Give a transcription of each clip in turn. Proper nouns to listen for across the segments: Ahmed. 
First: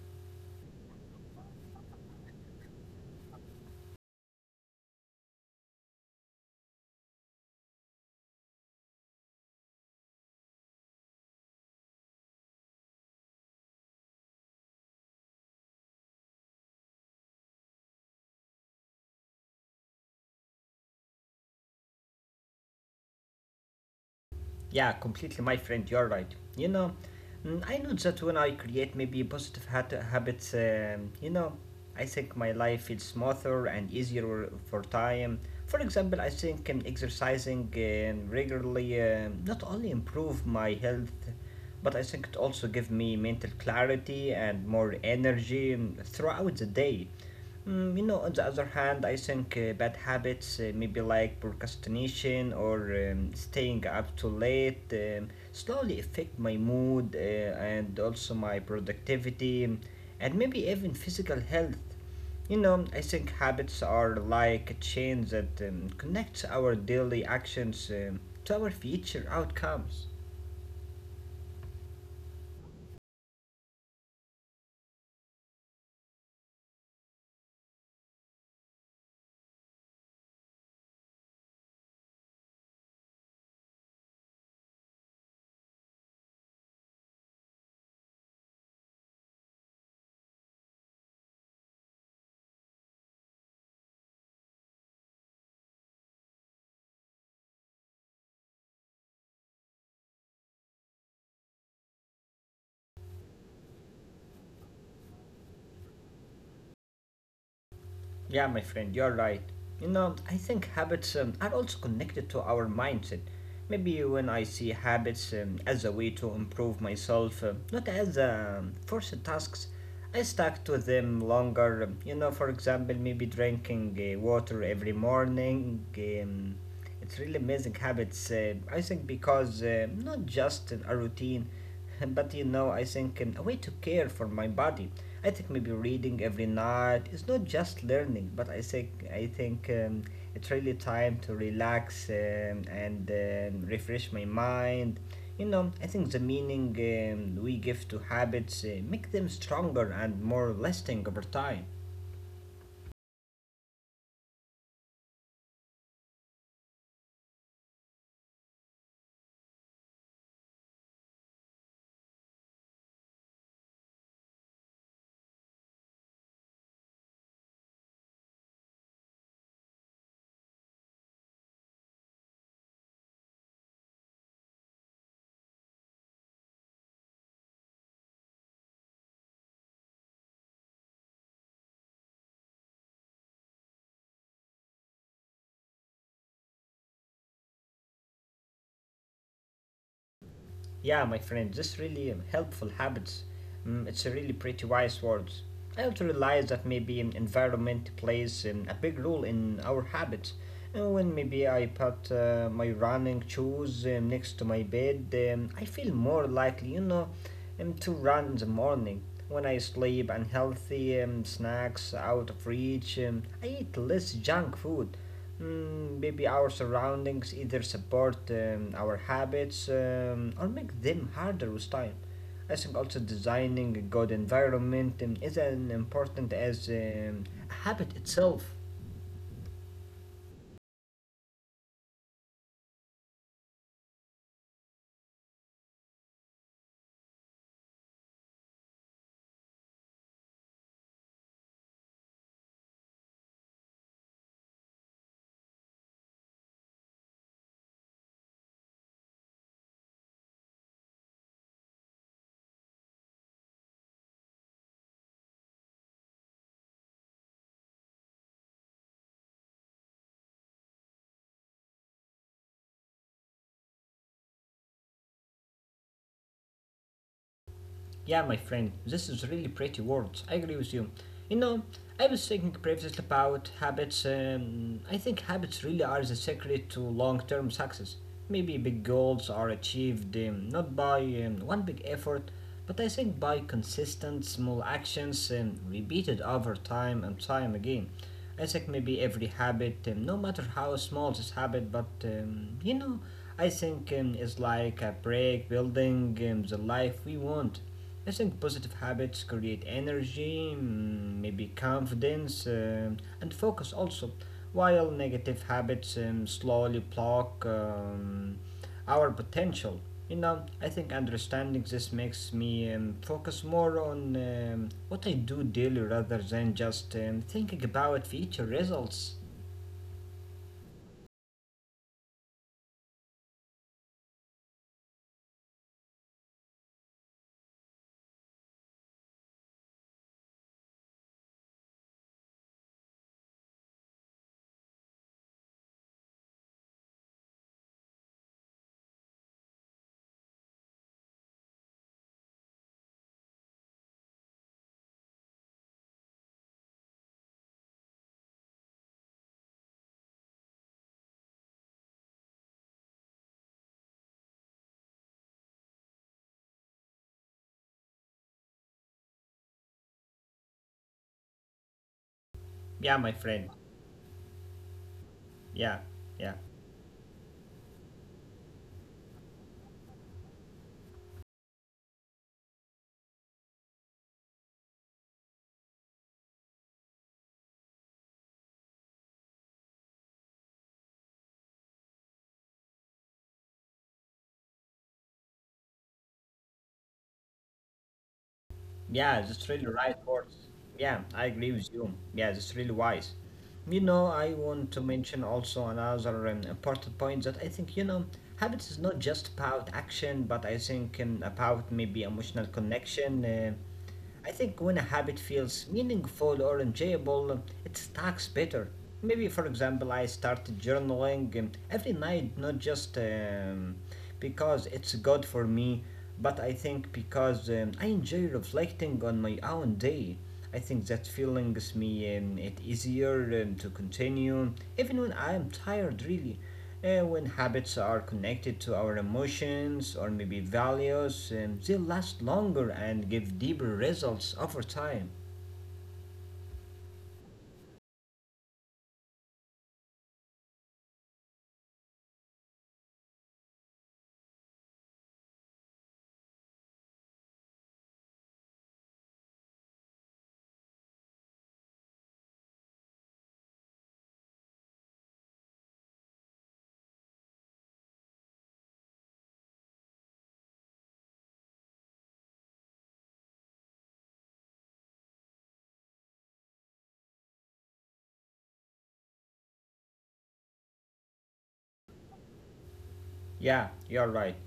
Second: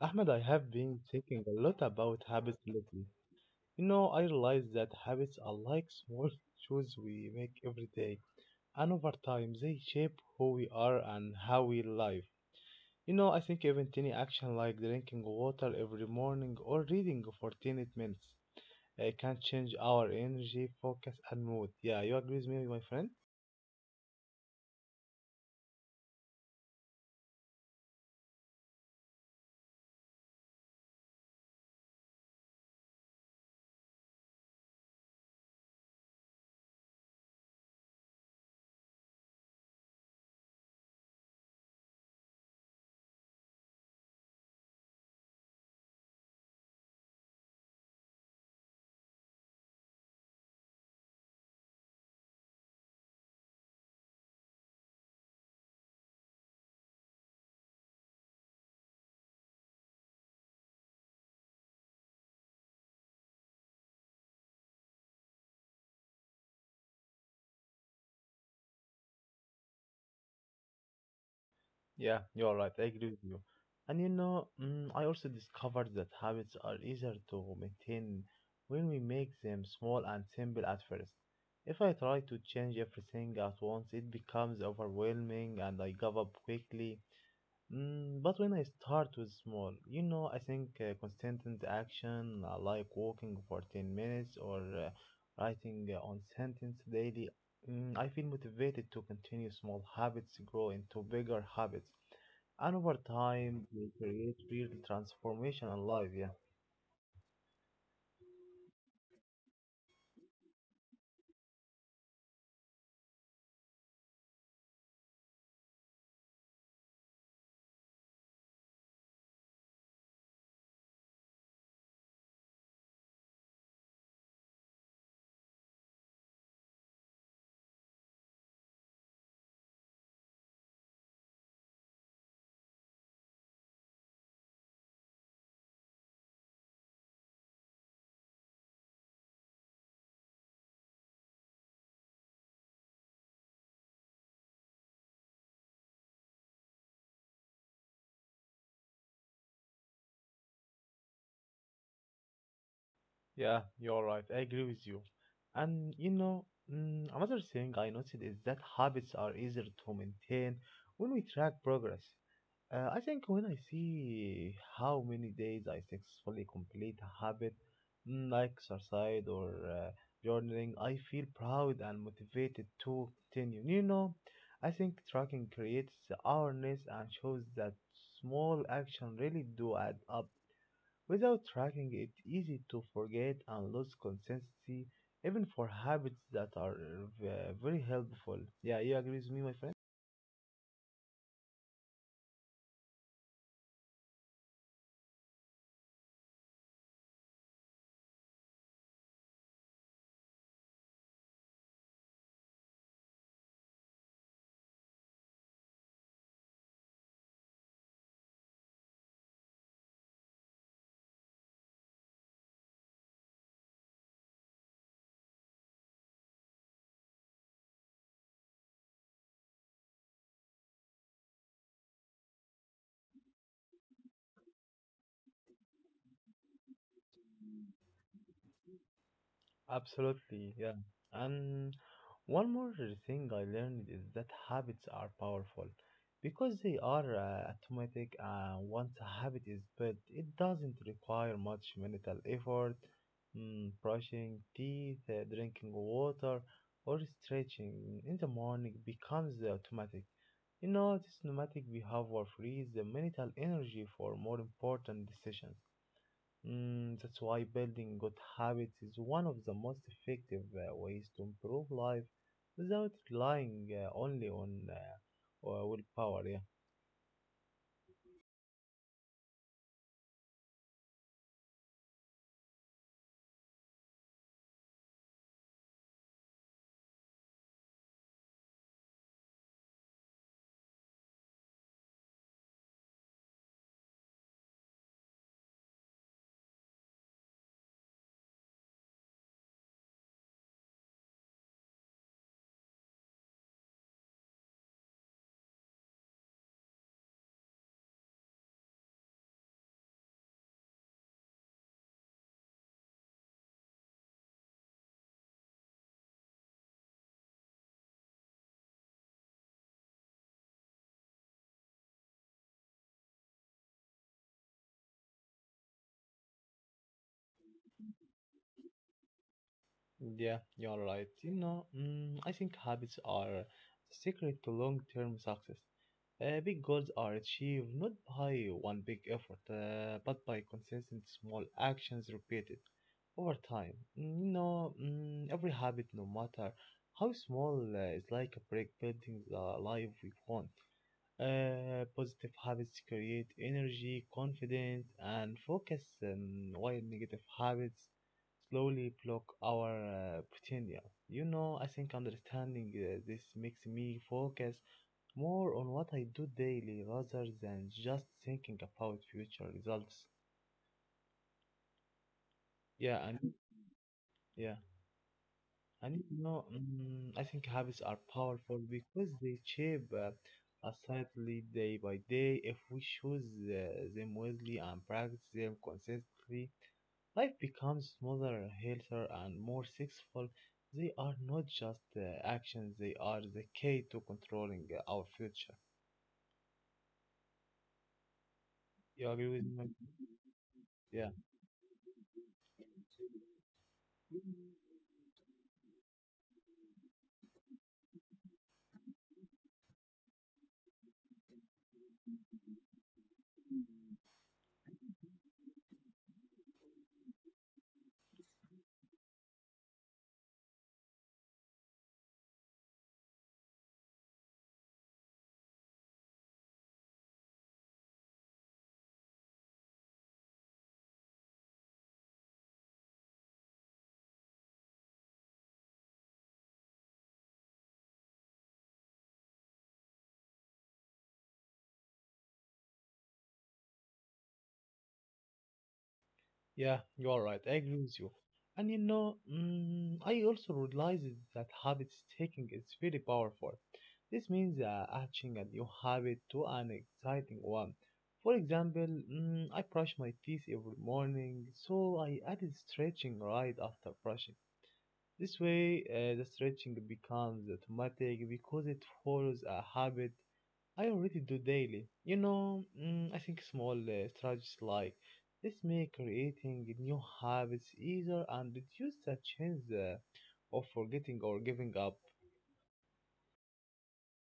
Ahmed, I have been thinking a lot about habits lately. You know, I realize that habits are like small choices we make every day, and over time they shape who we are and how we live. You know, I think even tiny action like drinking water every morning or reading for 10 minutes can change our energy, focus, and mood. Yeah, you agree with me, my friend? Yeah, completely, my friend, you're right. You know, I know that when I create maybe positive habits, you know, I think my life feels smoother and easier for time. For example, I think exercising regularly not only improve my health, but I think it also gives me mental clarity and more energy throughout the day. You know, on the other hand, I think bad habits, maybe like procrastination or staying up too late, slowly affect my mood and also my productivity and maybe even physical health. You know, I think habits are like a chain that connects our daily actions to our future outcomes. Yeah, you're right. I agree with you. And you know, I also discovered that habits are easier to maintain when we make them small and simple at first. If I try to change everything at once, it becomes overwhelming and I give up quickly. Mm, but when I start with small, you know, I think consistent action, like walking for 10 minutes or writing on sentence daily, I feel motivated to continue small habits grow into bigger habits. And over time, they create real transformation in life, yeah. Yeah, my friend, you're right. You know, I think habits are also connected to our mindset. Maybe when I see habits as a way to improve myself, not as forced tasks, I stuck to them longer. You know, for example, maybe drinking water every morning. It's really amazing habits, I think, because not just a routine but you know, I think a way to care for my body. I think maybe reading every night is not just learning, but I think it's really time to relax and refresh my mind. You know, I think the meaning we give to habits make them stronger and more lasting over time. Yeah, you're right. I agree with you. And you know, another thing I noticed is that habits are easier to maintain when we track progress. I think when I see how many days I successfully complete a habit like exercise or journaling, I feel proud and motivated to continue. You know, I think tracking creates awareness and shows that small action really do add up. Without tracking, it's easy to forget and lose consistency, even for habits that are very helpful. Yeah, you agree with me, my friend? Yeah, my friend, this really helpful habits. Mm, it's a really pretty wise words. I also realize that maybe environment plays a big role in our habits. And when maybe I put my running shoes next to my bed, I feel more likely, you know, to run in the morning. When I sleep unhealthy snacks out of reach, I eat less junk food. Mm, maybe our surroundings either support our habits or make them harder with time. I think also designing a good environment is as important as a habit itself. Absolutely, yeah. and. One more thing I learned is that habits are powerful because they are automatic. Once a habit is built, it doesn't require much mental effort. Brushing teeth, drinking water, or stretching in the morning becomes automatic. You know, this automatic behavior frees the mental energy for more important decisions. That's why building good habits is one of the most effective ways to improve life without relying only on willpower. Yeah. Yeah, my friend, this is really pretty words. I agree with you. You know, I was thinking previously about habits. I think habits really are the secret to long term success. Maybe big goals are achieved not by one big effort, but I think by consistent small actions repeated over time and time again. It's like maybe every habit, no matter how small this habit, but you know, I think it's like a break building the life we want. I think positive habits create energy, maybe confidence, and focus also, while negative habits slowly block. Our potential. You know, I think understanding this makes me focus more on what I do daily rather than just thinking about future results. Yeah, you're right. You know, I think habits are the secret to long term success. Big goals are achieved not by one big effort, but by consistent small actions repeated over time. You know, every habit, no matter how small, is like a brick building the life we want. Positive habits create energy, confidence, and focus, while negative habits slowly block our potential. You know, I think understanding this makes me focus more on what I do daily rather than just thinking about future results. Yeah, my Yeah, and friend. yeah. Yeah, And yeah. you know, I think habits are powerful because they shape us slightly day by day. If we choose them wisely and practice them consistently, life becomes smoother, healthier, and more successful. They are not just actions; they are the key to controlling our future. Yeah, You agree that's with really me? right, words. Yeah, Yeah. I agree with you. Yeah, that's really wise. You know, I want to mention also another important point that I think, you know, habits is not just about action, but I think about maybe emotional connection. I think when a habit feels meaningful or enjoyable, it stacks better. Maybe, for example, I started journaling every night, not just because it's good for me, but I think because I enjoy reflecting on my own day. I think that feeling gives me it easier to continue, even when I am tired, really. And when habits are connected to our emotions or maybe values, they last longer and give deeper results over time. Yeah, you are right. I agree with you. And you know, I also realized that habit taking is very powerful. This means attaching a new habit to an exciting one. For example, I brush my teeth every morning, so I added stretching right after brushing. This way, the stretching becomes automatic because it follows a habit I already do daily. You know, I think small strategies like this make creating new habits easier and reduce the chance of forgetting or giving up. Yeah, you're right.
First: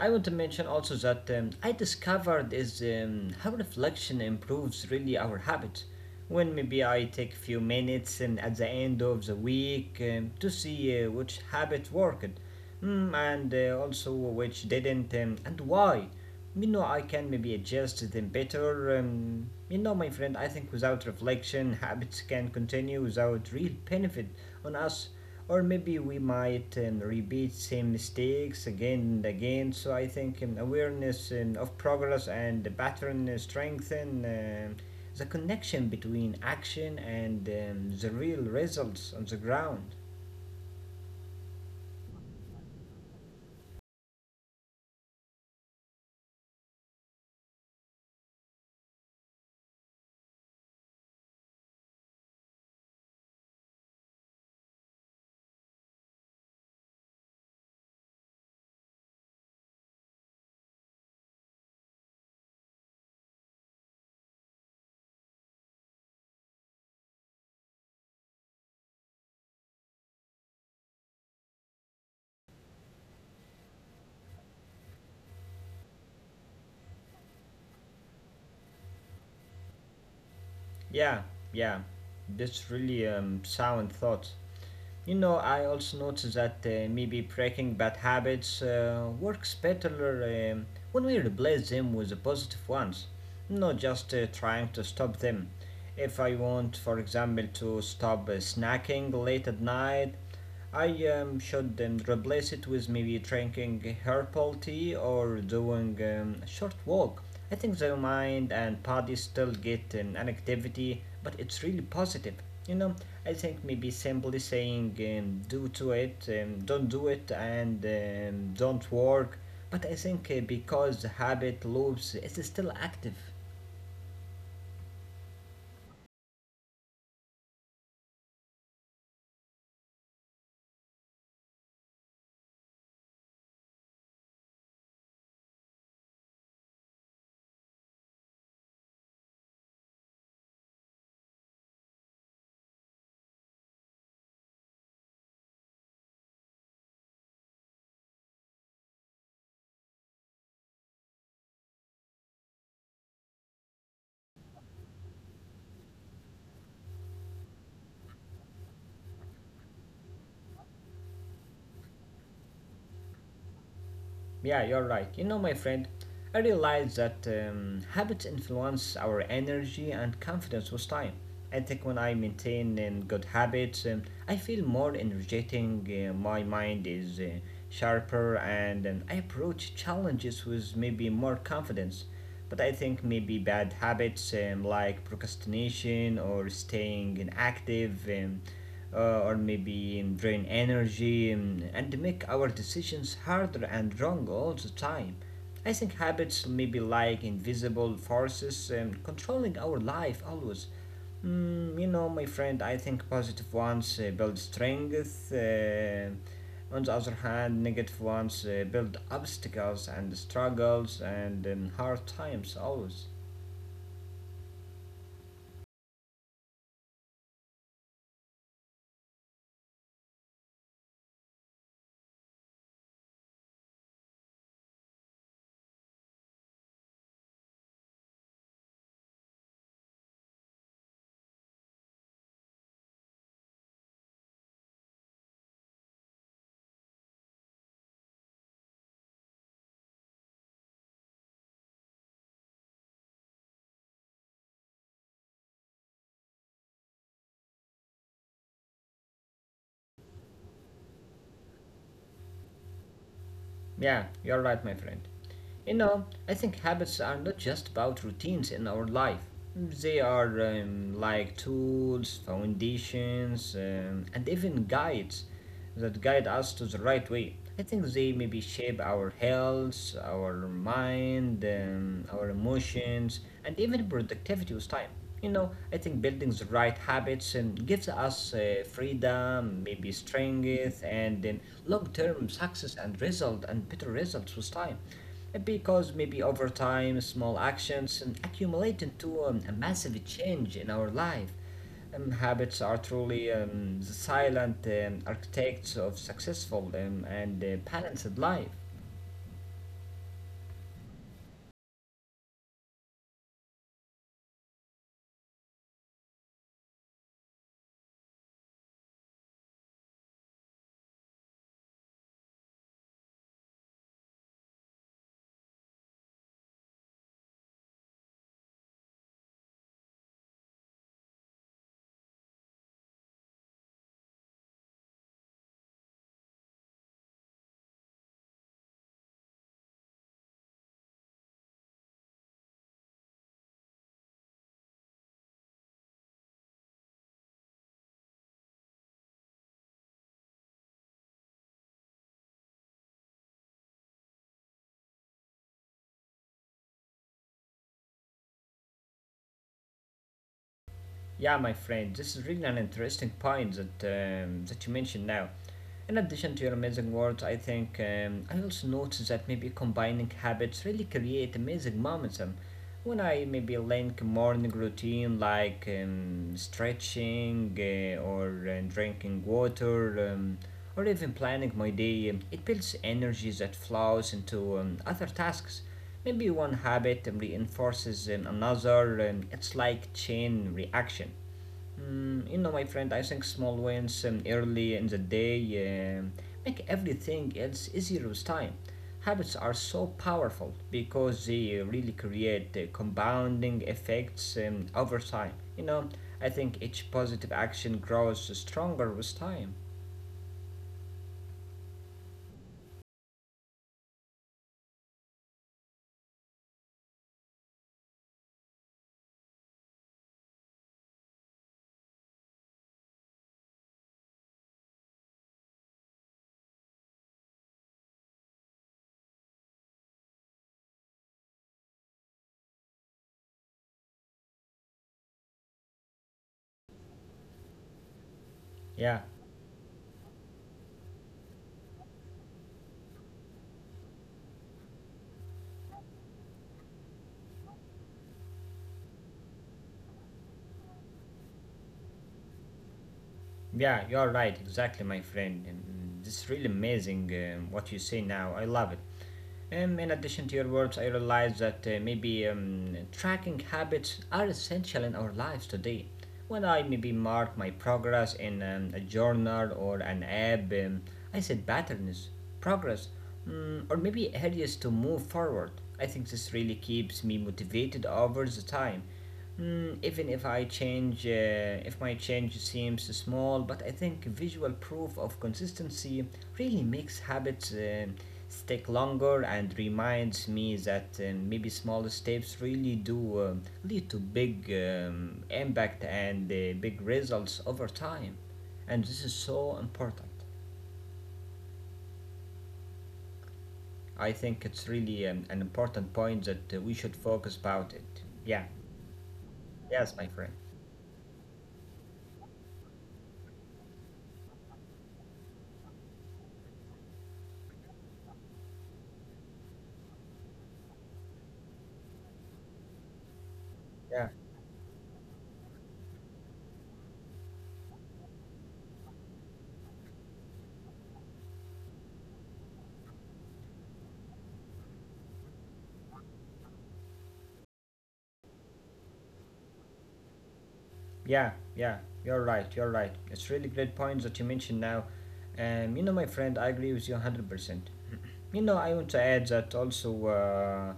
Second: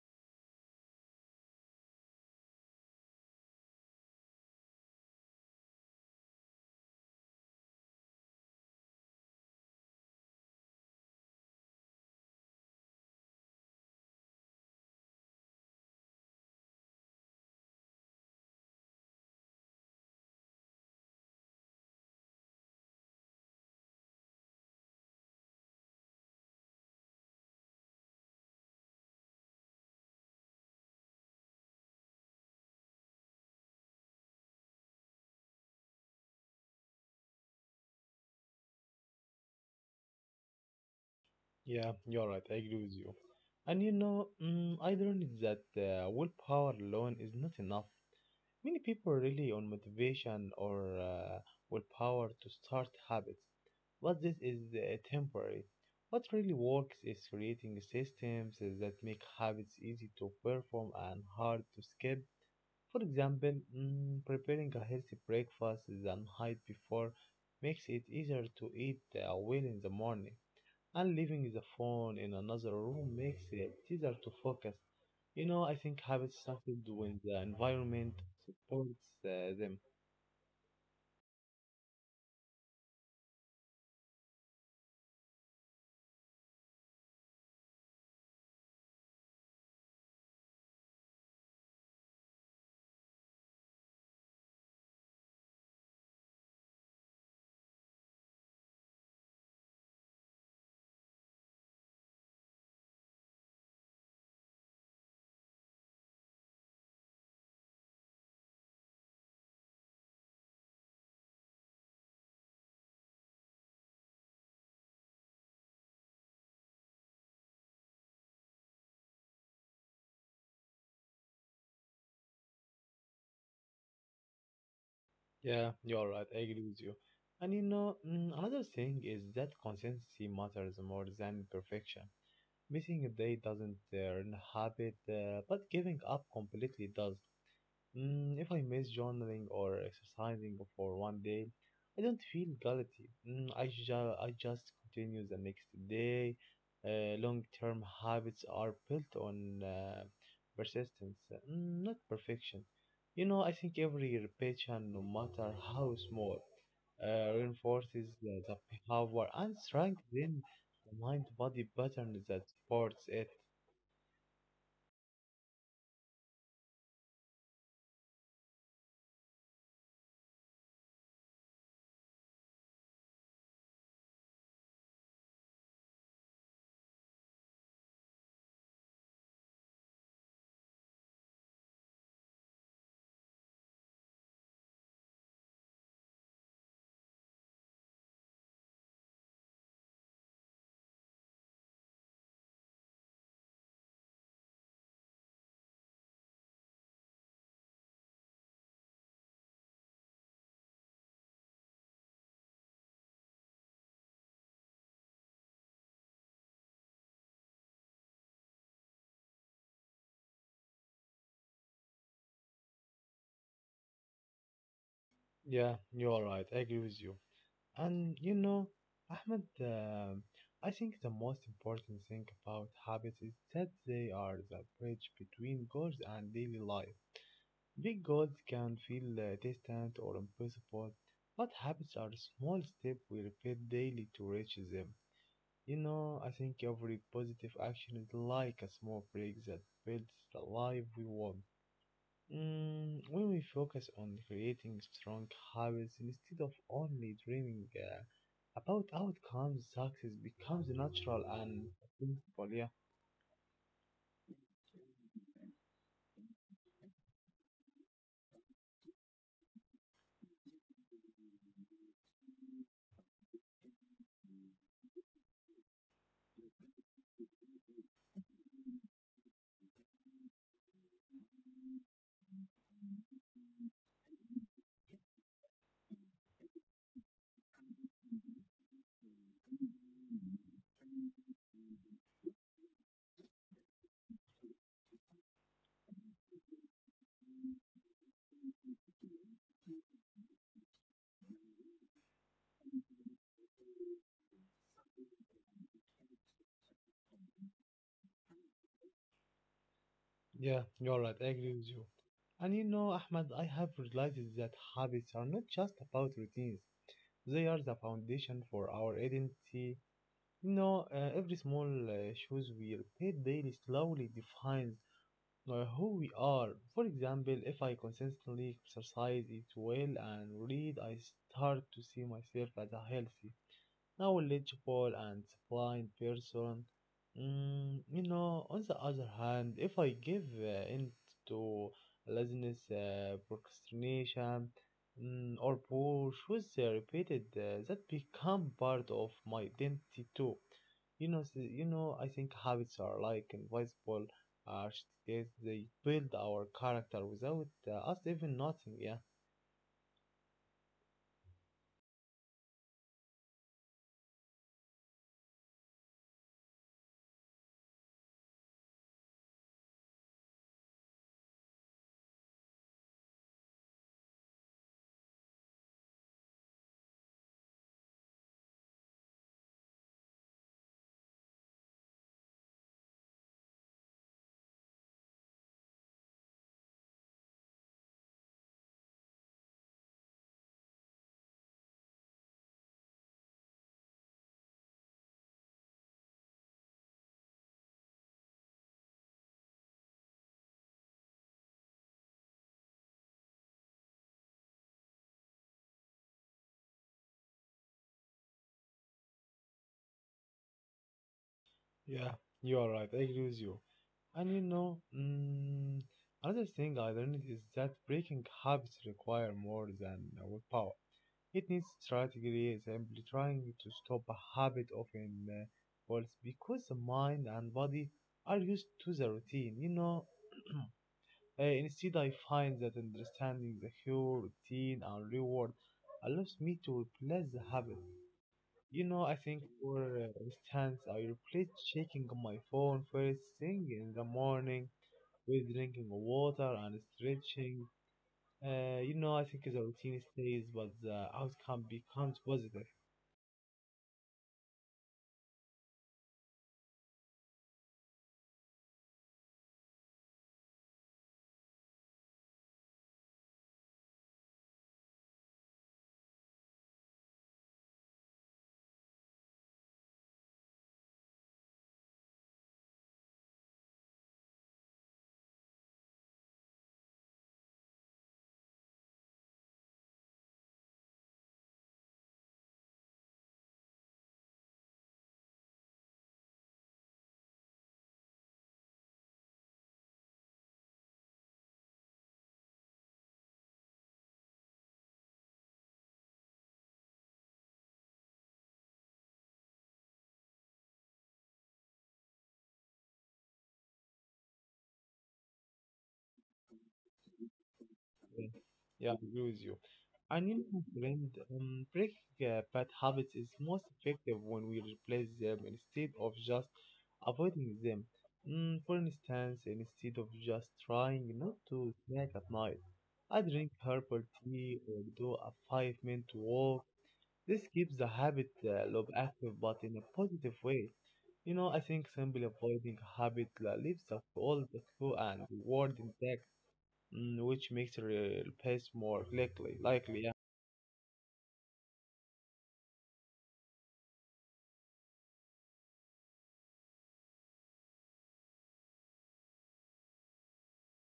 I want to mention also that I discovered is how reflection improves really our habits. When maybe I take a few minutes at the end of the week to see which habit worked and also which didn't and why. You know, I can maybe adjust them better. You know, my friend, I think without reflection, habits can continue without real benefit on us. Or maybe we might repeat same mistakes again and again. So I think awareness of progress and the pattern strengthen the connection between action and the real results on the ground. Yeah, you're right. I agree with you. And you know, I learned that willpower alone is not enough. Many people rely on motivation or willpower to start habits, but this is temporary. What really works is creating systems that make habits easy to perform and hard to skip. For example, preparing a healthy breakfast the night before makes it easier to eat well in the morning and leaving the phone in another room makes it easier to focus. You know, I think habits started when the environment supports them. Yeah, yeah, that's really sound thought. You know, I also noticed that maybe breaking bad habits works better when we replace them with the positive ones, not just trying to stop them. If I want, for example, to stop snacking late at night, I should replace it with maybe drinking herbal tea or doing a short walk. I think their mind and body still get an, activity, but it's really positive. You know, I think maybe simply saying do to it, don't do it, and don't work. But I think because habit loops is still active. Yeah, you're right. I agree with you. And you know, another thing is that consistency matters more than perfection. Missing a day doesn't ruin a habit, but giving up completely does. Mm, if I miss journaling or exercising for one day, I don't feel guilty. I just continue the next day. Long term habits are built on persistence, not perfection. You know, I think every repetition, no matter how small, reinforces the power and strengthens the mind body pattern that supports it. Yeah, you're right. You know, my friend, I realized that habits influence our energy and confidence with time. I think when I maintain good habits, I feel more energetic, my mind is sharper, and I approach challenges with maybe more confidence. But I think maybe bad habits like procrastination or staying inactive. Or maybe drain energy and make our decisions harder and wrong all the time. I think habits may be like invisible forces controlling our life always. You know, my friend, I think positive ones build strength. On the other hand, negative ones build obstacles and struggles and hard times always. Yeah, you are right. I agree with you. And you know, Ahmed, I think the most important thing about habits is that they are the bridge between goals and daily life. Big goals can feel distant or impossible, but habits are small steps we repeat daily to reach them. You know, I think every positive action is like a small break that builds the life we want. When we focus on creating strong habits instead of only dreaming about outcomes, success becomes natural and simple. Yeah. Yeah, you're right, my friend. You know, I think habits are not just about routines in our life. They are like tools, foundations, and even guides that guide us to the right way. I think they maybe shape our health, our mind, our emotions, and even productivity with time. You know, I think building the right habits and gives us freedom, maybe strength, and then long term success and result and better results with time because maybe over time small actions and accumulate into a massive change in our life habits are truly the silent architects of successful and balanced life. Yeah, you're right. I agree with you. And you know, Ahmad, I have realized that habits are not just about routines. They are the foundation for our identity. You know, every small choice we repeat daily slowly defines who we are. For example, if I consistently exercise, eat well, and read, I start to see myself as a healthy, knowledgeable and blind person. Mm, you know, on the other hand, if I give in to laziness, procrastination, or push with the repeated, that become part of my identity too. You know, I think habits are like invisible uh, they build our character without us even noticing. Yeah. Yeah, my friend, this is really an interesting point that that you mentioned now. In addition to your amazing words, I think I also noticed that maybe combining habits really create amazing moments. When I maybe link morning routine like stretching or drinking water or even planning my day, it builds energy that flows into other tasks. Maybe one habit reinforces another. It's like chain reaction. You know, my friend, I think small wins early in the day um make everything else easier with time. Habits are so powerful because they really create compounding effects over time. You know, I think each positive action grows stronger with time. Yeah, you are right. I agree with you. And you know, another thing I learned is that breaking habits require more than willpower. It needs strategy. Simply trying to stop a habit often fails because the mind and body are used to the routine. You know, instead I find that understanding the whole routine and reward allows me to replace the habit. You know, Yeah, I think for instance, I replace checking my phone first thing in the morning with drinking water and stretching. You know, I think the routine stays, but the outcome becomes positive. yeah, you're right, exactly, my friend. This is really amazing what you say now. I love it. In addition to your words, I realize that maybe tracking habits are essential in our lives today. When I maybe mark my progress in a journal or an app, I set patterns, progress, or maybe areas to move forward. I think this really keeps me motivated over the time. Even if I change, if my change seems small, but I think visual proof of consistency really makes habits stick longer and reminds me that maybe small steps really do lead to big impact and big results over time. And this is so important. I think it's really an important point that we should focus about it. Yeah, Yeah. yeah, I agree with you. Yes, my And friend. you know, my friend, breaking bad habits is most effective when we replace them instead of just avoiding them. Mm, for instance, instead of just trying not to snack at night, I drink herbal Yeah. tea or do a five-minute walk. This keeps the habit loop active, but in a positive way. You know, I think simply avoiding a habit leaves us all the clue and reward intact. Which makes repairs more likely, yeah. Yeah, yeah, you're right. It's really great points that you mentioned now. You know, my friend, I agree with you 100%. You know, I want to add that also uh,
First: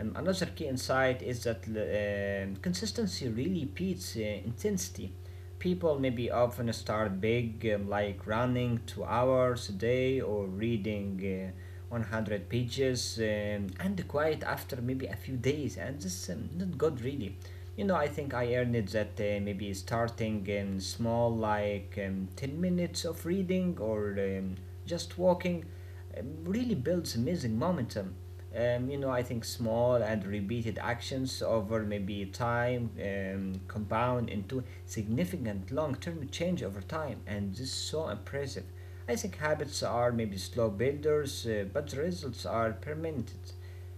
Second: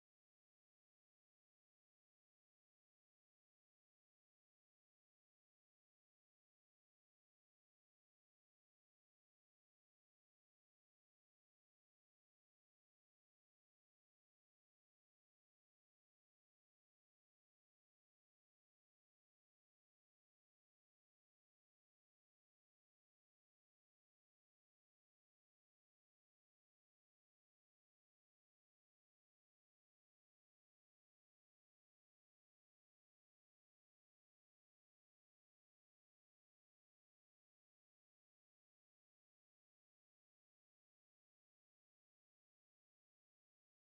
um, another key insight is that consistency really beats intensity. People maybe often start big, like running 2 hours a day or reading 100 pages, and quite after maybe a few days, and this not good really. You know, I think I earned it that maybe starting in small, like 10 minutes of reading or just walking, really builds amazing momentum. You know, I think small and repeated actions over maybe time compound into significant long term change over time, and this is so impressive. I think habits are maybe slow builders, but the results are permanent.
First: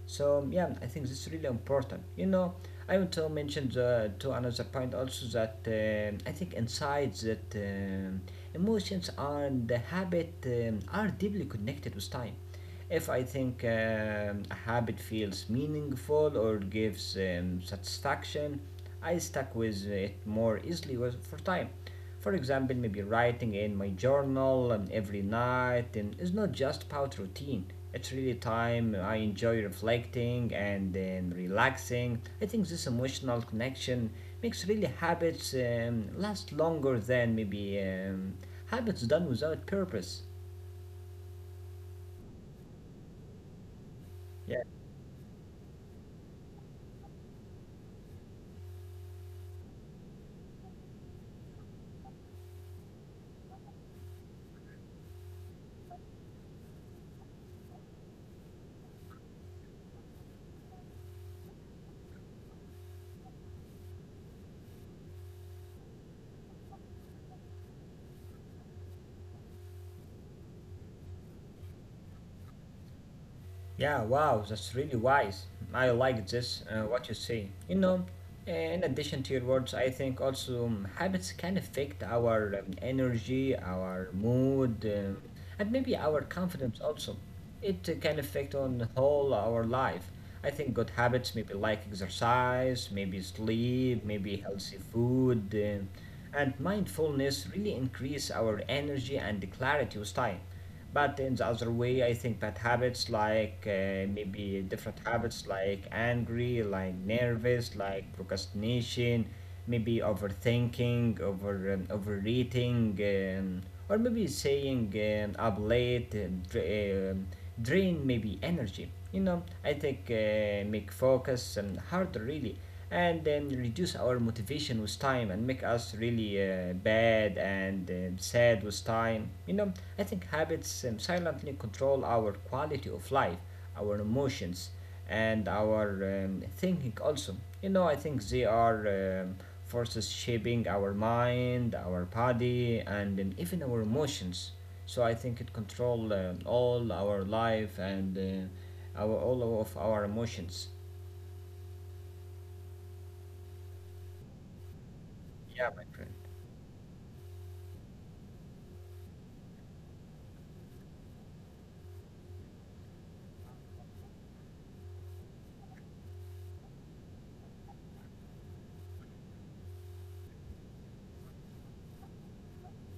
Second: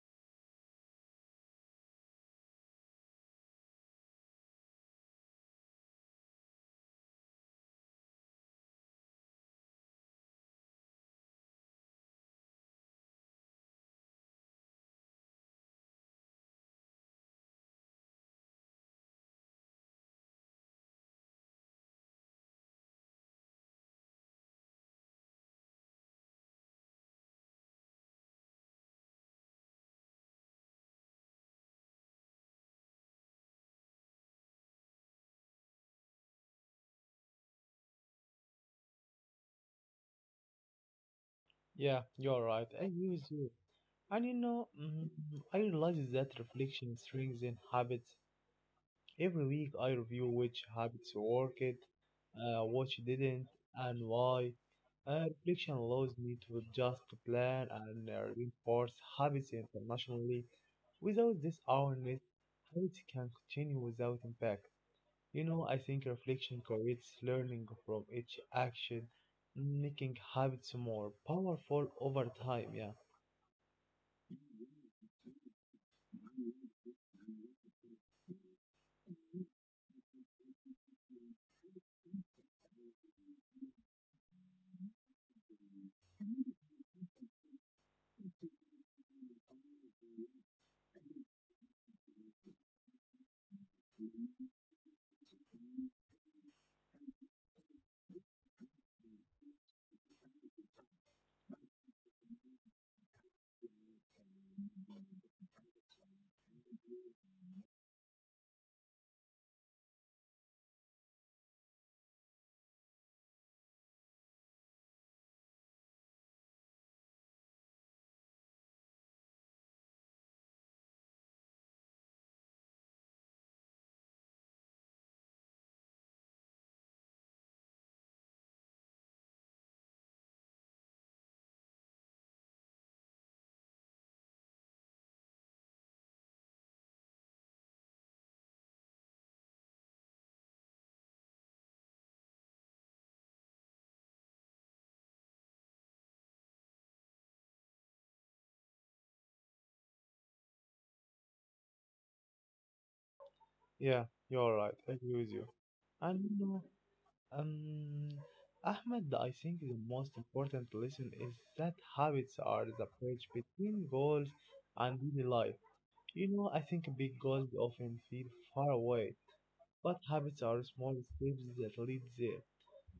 So, yeah, I think this is really important. You know, I want to mention to another point also that I think insights that emotions and the habit are deeply connected with time. If I think a habit feels meaningful or gives satisfaction, I stuck with it more easily for time. For example, maybe writing in my journal and every night, and it's not just about routine. It's really time I enjoy reflecting and then relaxing. I think this emotional connection makes really habits last longer than maybe habits done without purpose. Yeah, you're right. I use you. And you know, Yeah. I realize that reflection strengthens habits. Every week I review which habits worked, which didn't, and why. Reflection allows me to adjust the plan and reinforce habits internationally. Without this awareness, habits can continue without impact. You know, I think reflection creates learning from each action, making habits more powerful over time. Yeah, Yeah, wow, that's really wise. I like this, what you say. You know, in addition to your words, I think also habits can affect our energy, our mood, and maybe our confidence also. It can affect on whole our life. I think good habits, maybe like exercise, maybe sleep, maybe healthy food, and mindfulness really increase our energy and clarity with time. But in the other way, I think that habits like maybe different habits like angry, like nervous, like procrastination, maybe overthinking, overeating, or maybe saying up late, drain maybe energy. You know, I think make focus harder really and then reduce our motivation with time and make us really bad and sad with time. You know, I think habits silently control our quality of life, our emotions, and our thinking also. You know, I think they are forces shaping our mind, our body, and even our emotions. So I think it control all our life and our all of our emotions. yeah, you're right. I agree with you. Yeah, my friend. And you know, um, Ahmed, I think the most important lesson is that habits are the bridge between goals and daily life. You know, I think big goals often feel far away, but habits are small steps that lead there.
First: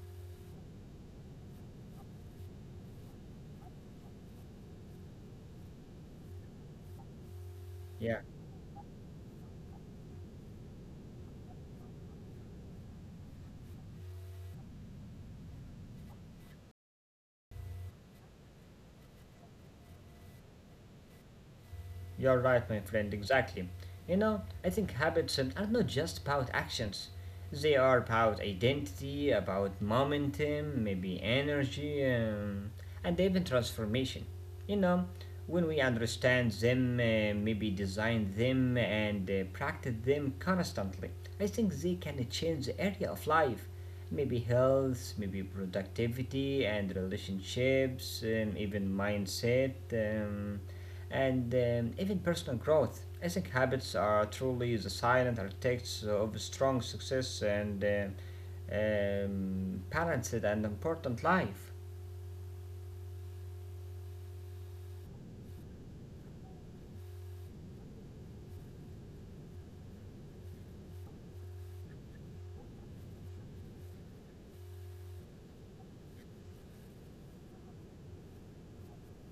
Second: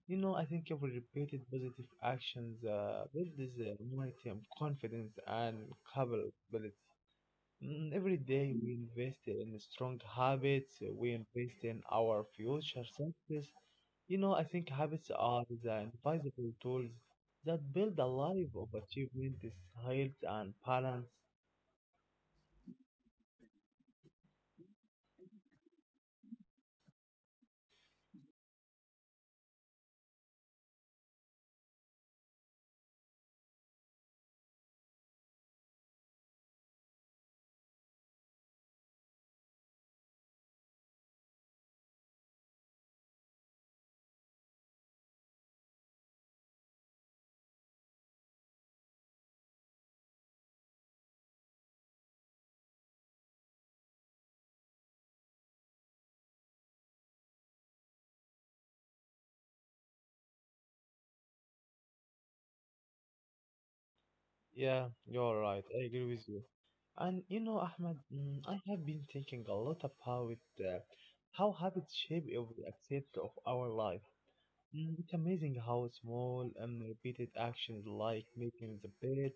You know, I think every repeated positive actions builds momentum, confidence, and capability. Every Yeah. day we invest in strong habits, we invest in our future success. You know, I think habits are the invisible tools that build a life of achievement, health, and balance. You're right, my friend, exactly. You know, I think habits are not just about actions. They are about identity, about momentum, maybe energy, and even transformation. You know, when we understand them, maybe design them, and practice them constantly, I think they can change the area of life. Maybe health, maybe productivity and relationships, even mindset. And even personal growth. I think habits are truly the silent architects of strong success and balanced and important life. Yeah, you're right. I agree with you. And you know, Ahmed, I have been thinking a lot about uh, how habits shape every aspect of our life. It's amazing how small and repeated actions like making the bed,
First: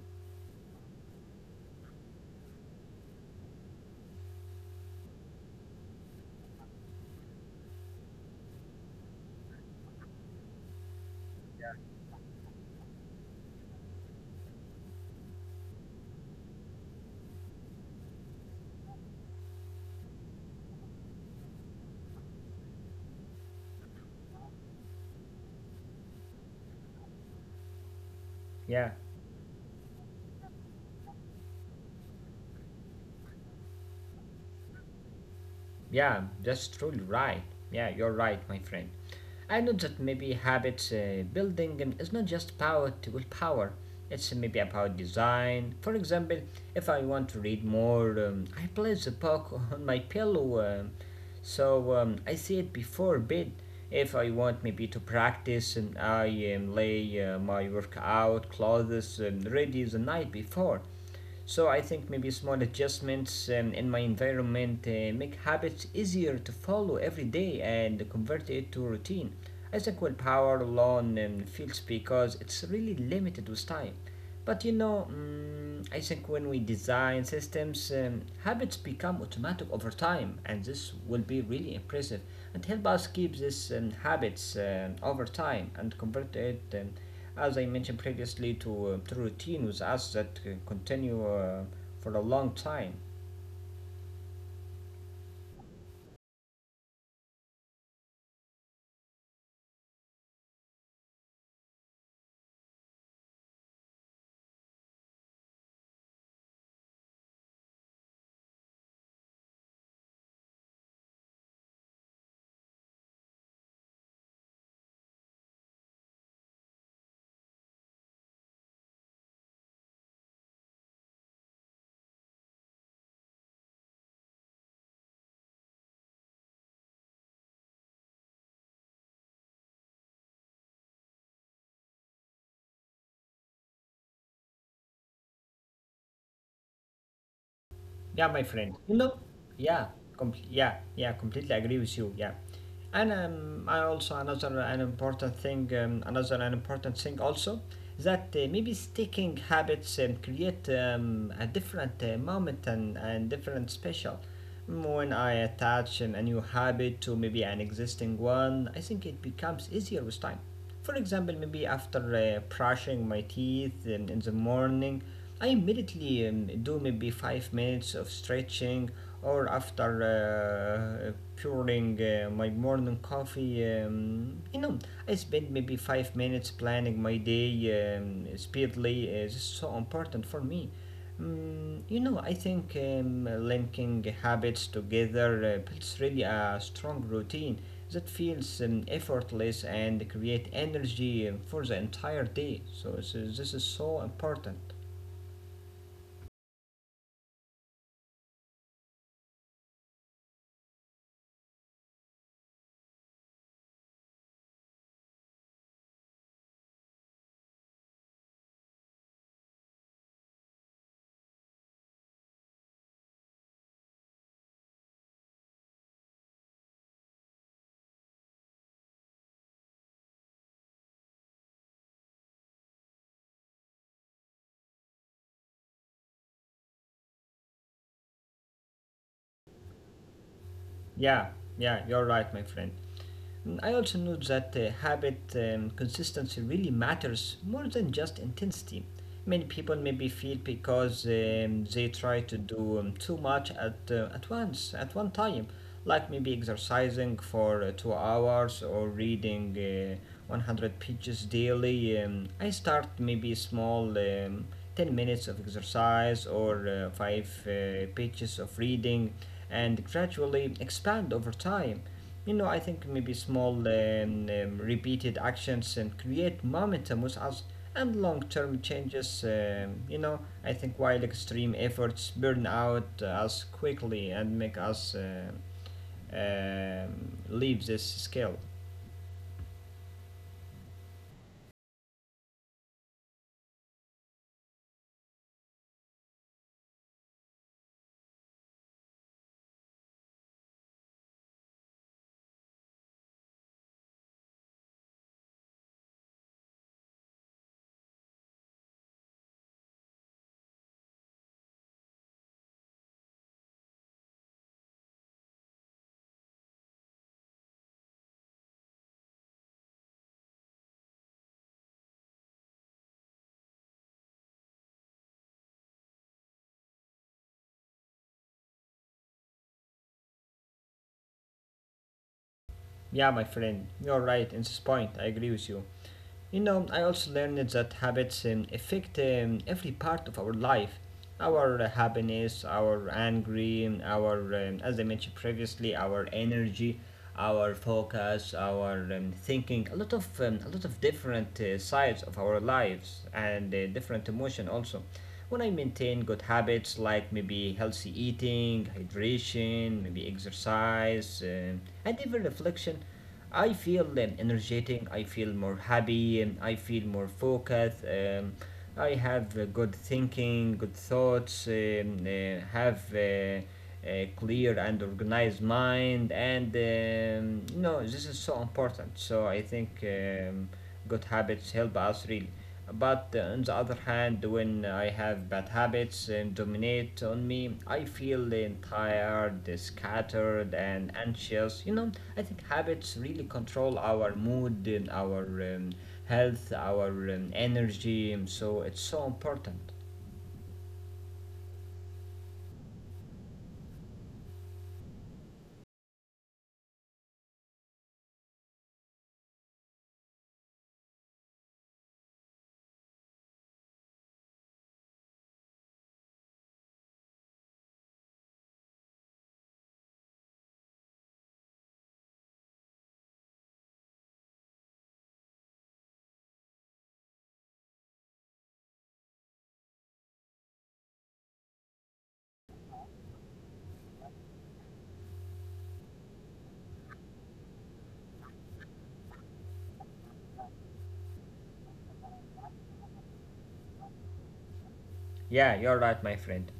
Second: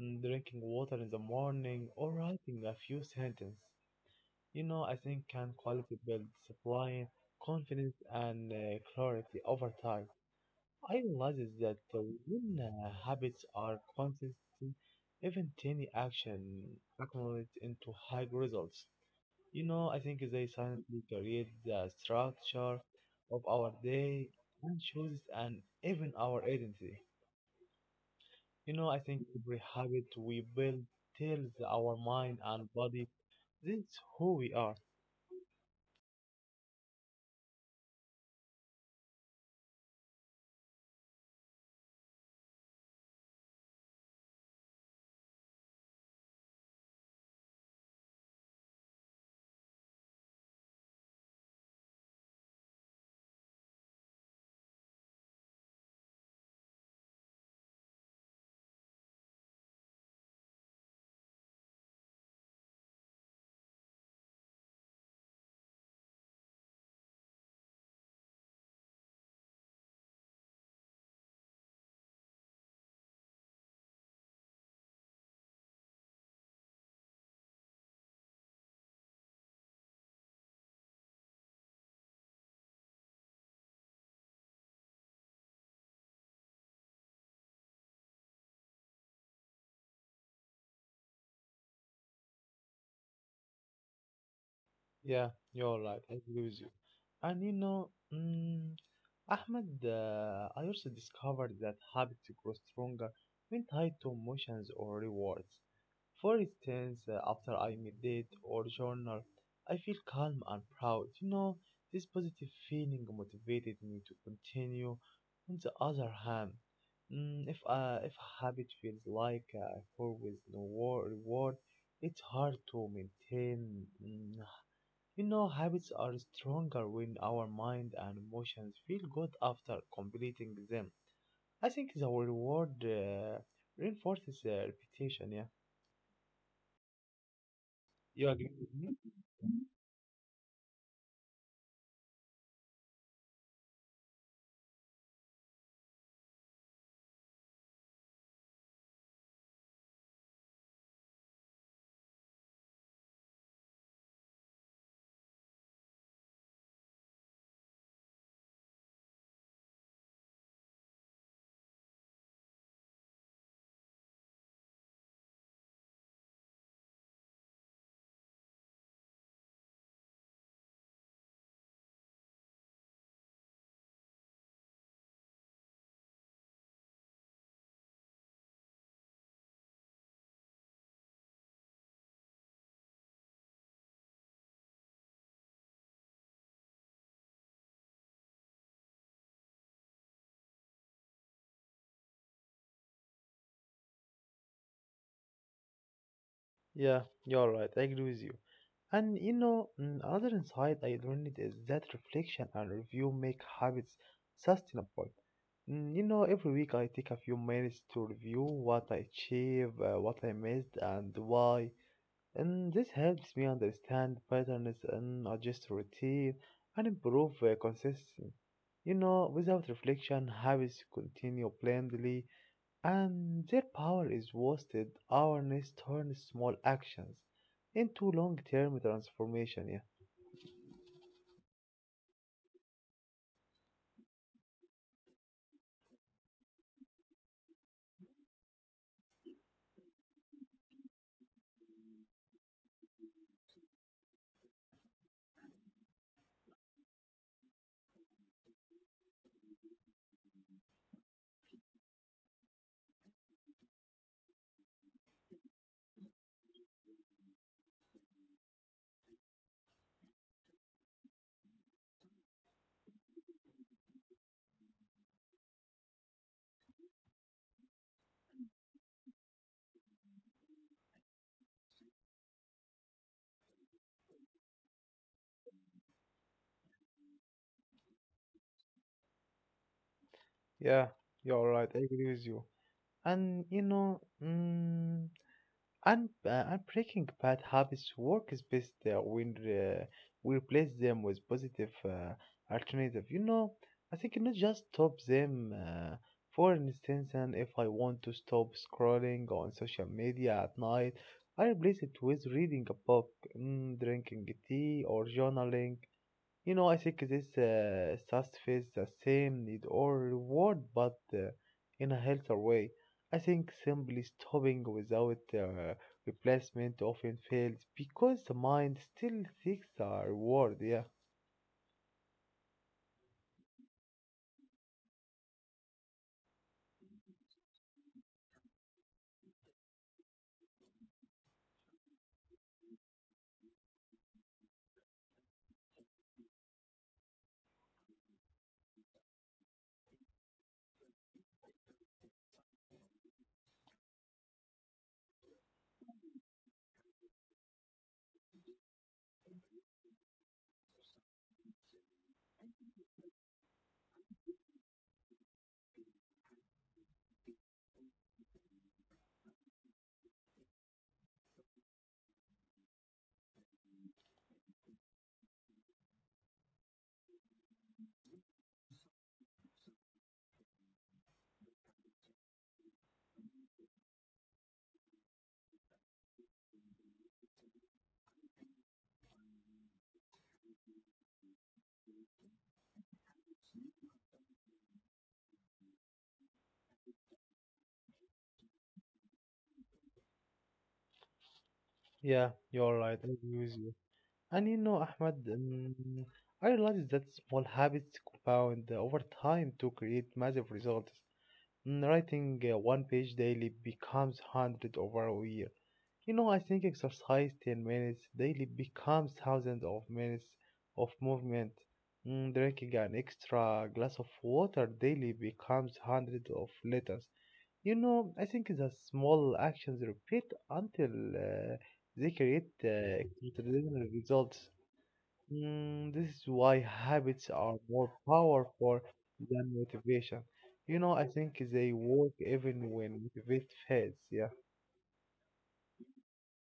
drinking water in the morning, or writing a few sentences, you know, I think can quality build supply, confidence, and clarity over time. I realized that when habits are consistent, even tiny action accumulates into high results. You know, I think they silently create the structure of our day and chooses and even our identity. You know, Yeah, I think every habit we build tells our mind and body this is who we are. yeah, that's truly right. Yeah, you're right, my friend. I know that maybe habits building is not just power about willpower. It's maybe about design. For example, if I want to read more, I place a book on my pillow, so I see it before bed. If I want maybe to practice, I lay my workout clothes ready the night before. So I think maybe small adjustments in my environment make habits easier to follow every day and convert it to routine. I think willpower alone fails because it's really limited with time. But you know, I think when we design systems, habits become automatic over time, and this will be really impressive and help us keep these habits over time and convert it. As I mentioned previously, to routine with us that continue for a long time. Yeah, you're right. I agree with you. And you know, Ahmed, I also discovered that habits grow stronger when tied to emotions or rewards. For instance, after I meditate or journal, I feel calm and proud. You know, this positive feeling motivated me to continue. On the other hand, if a habit feels like a effort with no reward, it's hard to maintain. Habits are stronger when our mind and emotions feel good after completing them. I think the reward reinforces repetition. Yeah, Yeah, you my agree friend. with You me? know, yeah, completely agree with you. Yeah, and I also another an important thing also that maybe sticking habits create a different moment and different special. Mm, when I attach a new habit to maybe an existing one, I think it becomes easier with time. For example, maybe after brushing my teeth in the morning, I immediately do maybe five minutes of stretching, or after pouring my morning coffee, you know, I spend maybe five minutes planning my day speedily. This is so important for me. Mm, you know, I think linking habits together builds really a strong routine that feels effortless and create energy for the entire day. So this is so important. Yeah, you're right. I agree with you. And you know, another insight I learned is that reflection and review make habits sustainable. You know, every week I take a few minutes to review what I achieved, what I missed, and why, and this helps me understand patterns and adjust routine and improve consistency. You know, without reflection, habits continue blindly and their power is wasted. Awareness turns small actions into long term transformation. Yeah, Yeah, yeah, you're right, my friend. I also know that habit consistency really matters more than just intensity. Many people maybe feel because they try to do too much at once, at one time, like maybe exercising for two hours or reading 100 pages daily. I start maybe small, 10 minutes of exercise or five pages of reading, and gradually expand over time. You know, I think maybe small, repeated actions and create momentum with us and long term changes. You know, I think while extreme efforts burn out us quickly and make us leave this scale. yeah, you're right, I agree with you. And you know, and breaking bad habits work is best when we replace them with positive alternative. You know, I think not just stop them. For instance, and if I want to stop scrolling on social media at night, I replace it with reading a book, drinking tea, or journaling. You know, I think this SaaS face the same need or reward, but in a healthier way. I think simply stopping without replacement often fails because the mind still seeks a reward. Yeah, Yeah, my friend, you're right in this point. I agree with you. You know, I also learned that habits affect every part of our life, our happiness, our angry, our, as I mentioned previously, our energy, our focus, our thinking, a lot of different sides of our lives and different emotion also. When I maintain good habits like maybe healthy eating, hydration, maybe exercise, and even reflection, I feel energetic, I feel more happy, I feel more focused. I have good thinking, good thoughts, have a clear and organized mind, and you know, this is so important. So I think good habits help us really, but on the other hand, when I have bad habits and dominate on me, I feel tired, scattered, and anxious. You know, I think habits really control our mood and our um, health, our energy, so it's so important. yeah, you're right. I agree with you. And you know, Ahmed, I realized that small habits compound over time to create massive results. Writing one page daily becomes 100 over a year. You know, I think exercise 10 minutes daily becomes thousands of minutes of movement. Drinking an extra glass of water daily becomes hundreds of liters. You know, I think the small actions repeat until uh, they create extraordinary results. This is why habits are more powerful than motivation. You know, I think they work even when motivation fades. Yeah, Yeah, you're right, my friend.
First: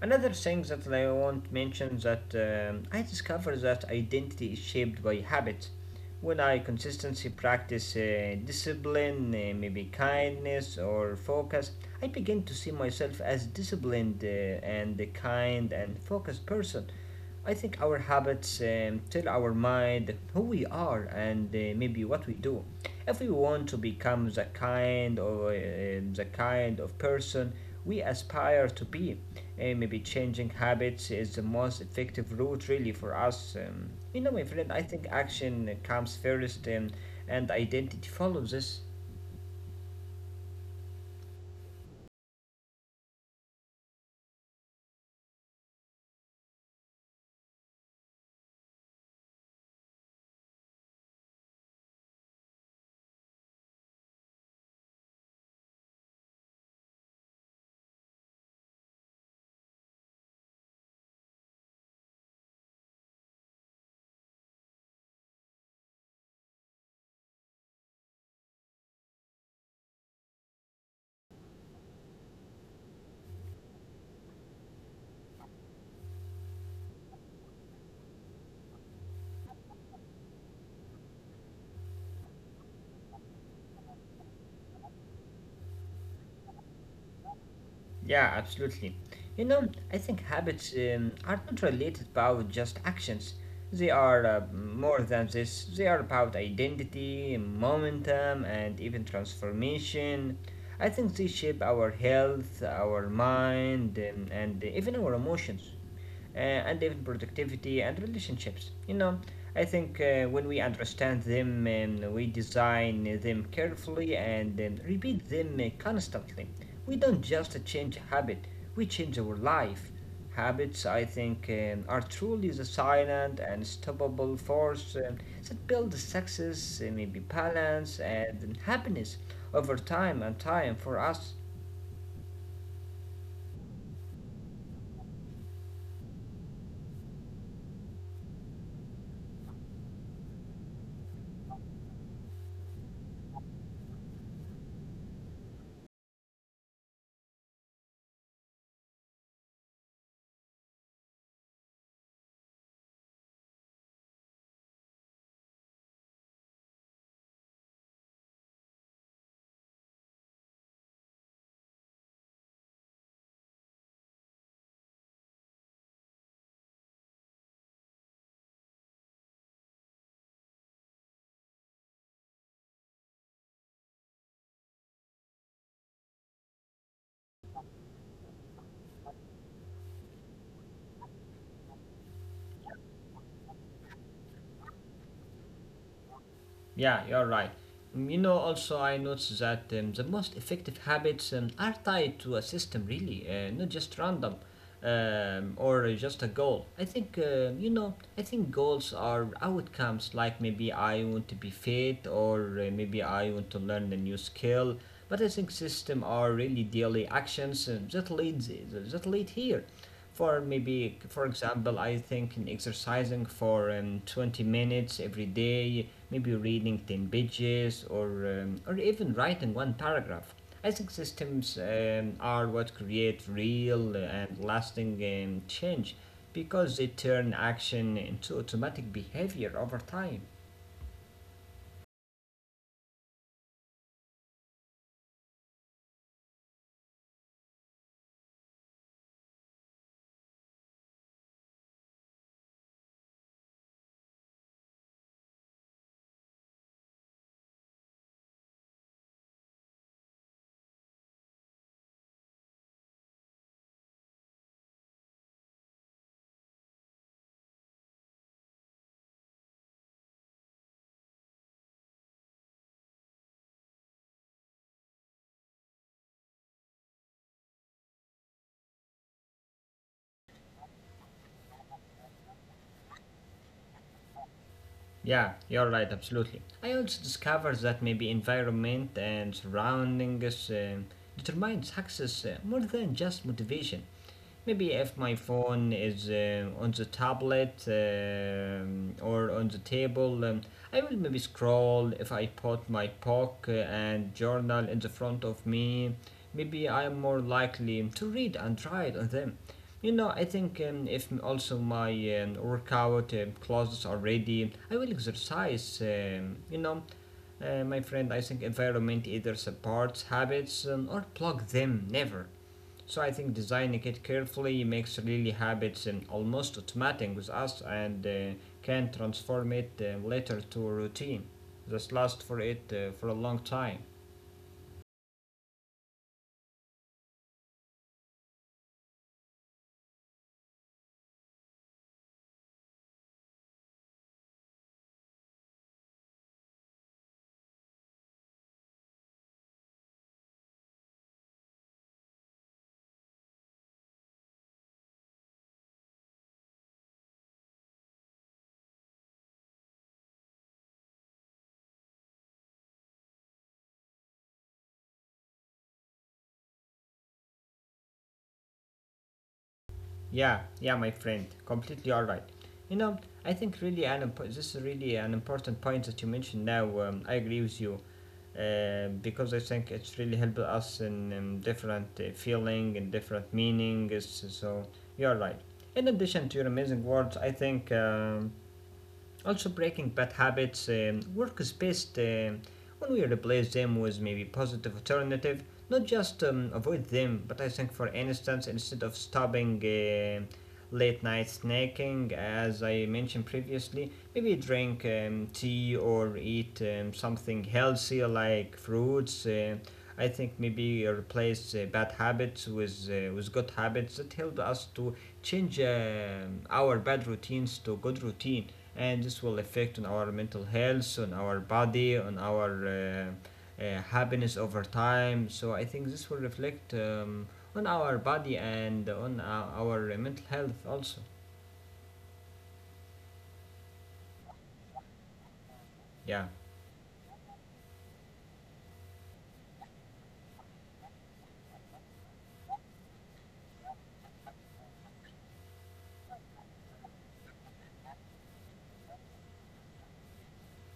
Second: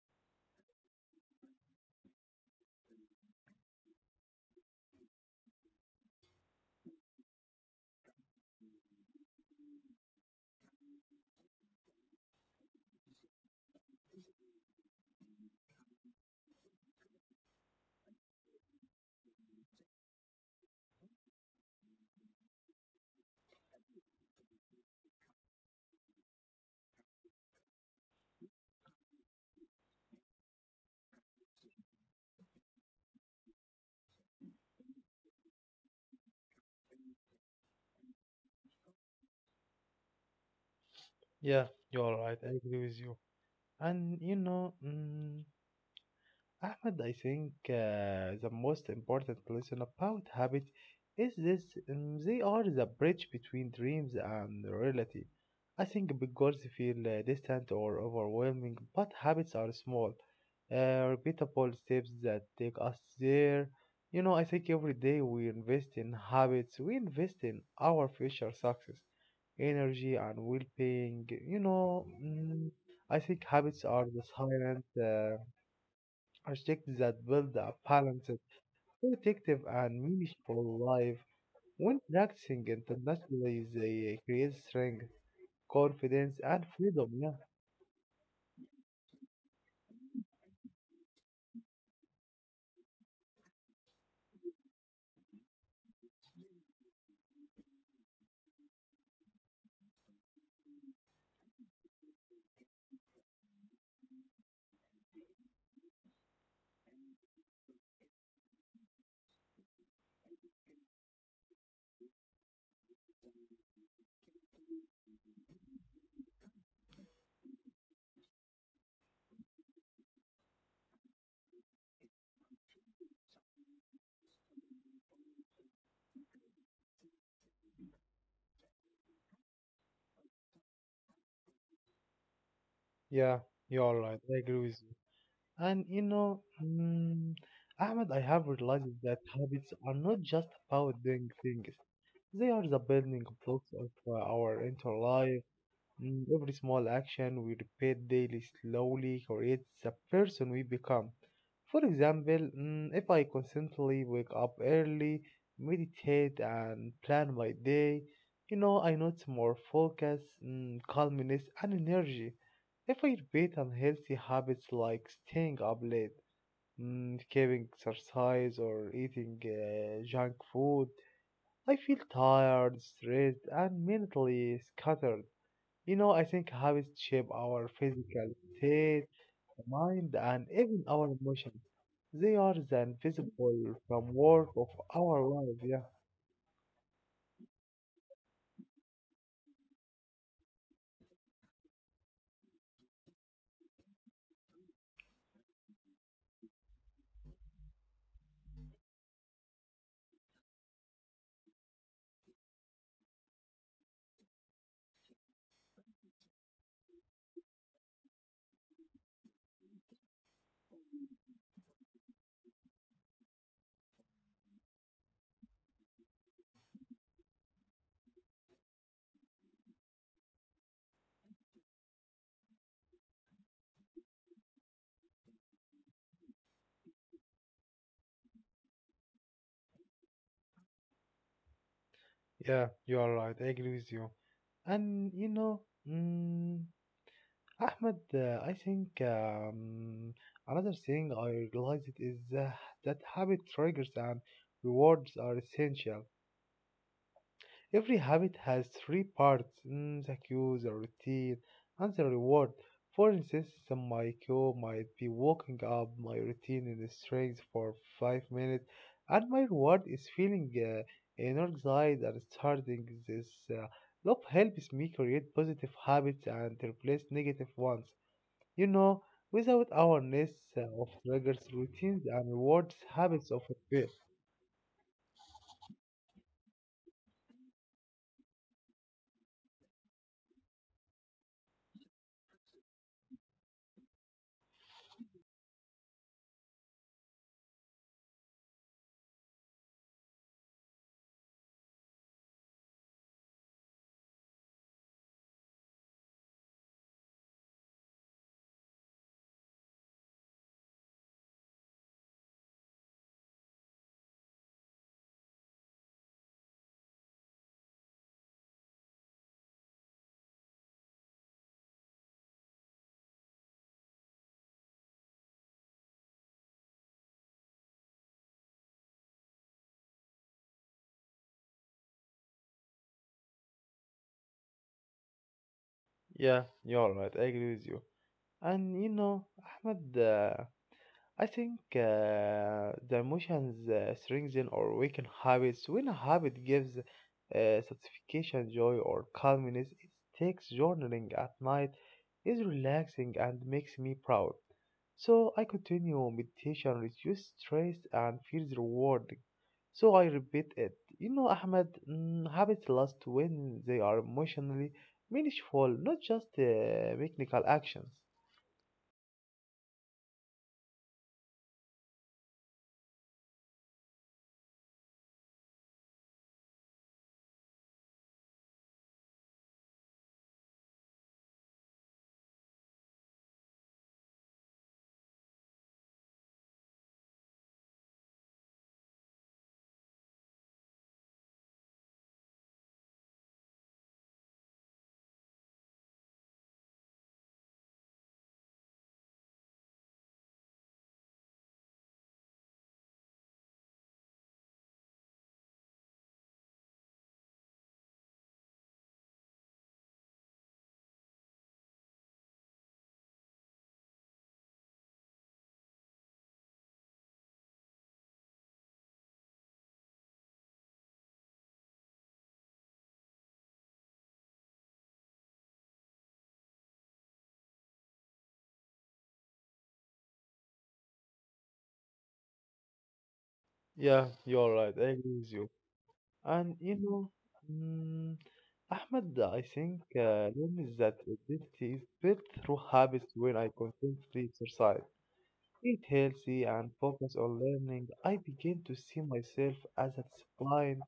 Another thing that I want mention, that I discovered that identity is shaped by habits. When I consistently practice discipline, maybe kindness or focus, I begin to see myself as disciplined and a kind and focused person. I think our habits tell our mind who we are and maybe what we do. If we want to become the kind of person we aspire to be, maybe changing habits is the most effective route really for us. You know, my friend, I think action comes first, and identity follows this. yeah, you are right. I agree with you. And you know. Ahmed, I think the most important lesson about habits is this: they are the bridge between dreams and reality. I think big goals feel distant or overwhelming, but habits are small, repeatable steps that take us there. You know, I think every day we invest in habits, we invest in our future success, energy, and well being. You know, I think habits are the silent. Projects that build a balanced, protective, and meaningful life. When practicing internationally, they create strength, confidence, and freedom. Yeah, Yeah, absolutely. You know, I think habits are not related about just actions. They are more than this. They are about identity, momentum, and even transformation. I think they shape our health, our mind, and even our emotions and even productivity and relationships. You know, I think when we understand them, we design them carefully and repeat them constantly. We don't just change a habit, we change our life. Habits, I think, are truly the silent and stoppable force that builds success, maybe balance, and happiness over time and time for us. yeah, you're right. I agree with you. And you know, Ahmed, I have realized that habits are not just about doing things. They are the building blocks of our entire life. Every small action we repeat daily slowly creates the person we become. For example, if I constantly wake up early, meditate, and plan my day, you know, I notice more focus, calmness, and energy. If I repeat unhealthy habits like staying up late, caving exercise, or eating junk food, I feel tired, stressed, and mentally scattered. You know, I think habits shape our physical state, mind, and even our emotions. They are the invisible framework of our life. Yeah, Yeah, you're right. Mm, you know, also I noticed that the most effective habits are tied to a system, really, not just random or just a goal. I think, you know, I think goals are outcomes, like maybe I want to be fit or maybe I want to learn a new skill. But I think system are really daily actions that lead here. For maybe, for example, I think in exercising for 20 minutes every day, maybe reading 10 pages, or or even writing one paragraph. I think systems are what create real and lasting change because they turn action into automatic behavior over time. yeah, you are right. I agree with you. And you know, mm, Ahmed, I think another thing I realized is that habit triggers and rewards are essential. Every habit has three parts the cue, the routine, and the reward. For instance, the my cue might be walking up my routine in the strings for 5 minutes, and my reward is feeling energized and starting this uh, loop helps me create positive habits and replace negative ones. You know, without awareness of triggers, routines, and rewards, habits of a fail. Yeah, you're right, absolutely. I also discovered that maybe environment and surroundings determine success more than just motivation. Maybe if my phone is on the tablet or on the table, I will maybe scroll. If I put my book and journal in the front of me, maybe I'm more likely to read and write on them. You know, I think if also my workout clothes are ready, I will exercise. My friend, I think environment either supports habits or plug them never. So I think designing it carefully makes really habits almost automatic with us, and can transform it later to a routine. This lasts for it for a long time. Yeah, you're right. I agree with you. And you know, Ahmed, I think the emotions strengthen or weaken habits. When a habit gives satisfaction, joy, or calmness, it takes journaling at night is relaxing and makes me proud. So I continue meditation, reduce stress, and feels rewarding. So I repeat it. You know, Ahmed, habits last when they are emotionally meaningful, not just mechanical actions. Yeah, yeah, my friend, completely all right. You know, I think really an this is really an important point that you mentioned now. I agree with you because I think it's really helped us in different feeling and different meanings. So you're right. In addition to your amazing words, I think. Also, breaking bad habits work is best when we replace them with maybe positive alternative. Not just avoid them, but I think, for instance, instead of stopping late night snacking, as I mentioned previously, maybe drink tea or eat something healthy like fruits. I think maybe replace bad habits with good habits that help us to change our bad routines to good routine, and this will affect on our mental health, on our body, on our happiness over time. So I think this will reflect on our body and on our mental health also. Yeah, you're right. I agree with you. Yeah, And you know, mm, Ahmed, I think learns that identity is built through habits. When I consistently exercise, eat healthy, and focus on learning, I begin to see myself as a disciplined,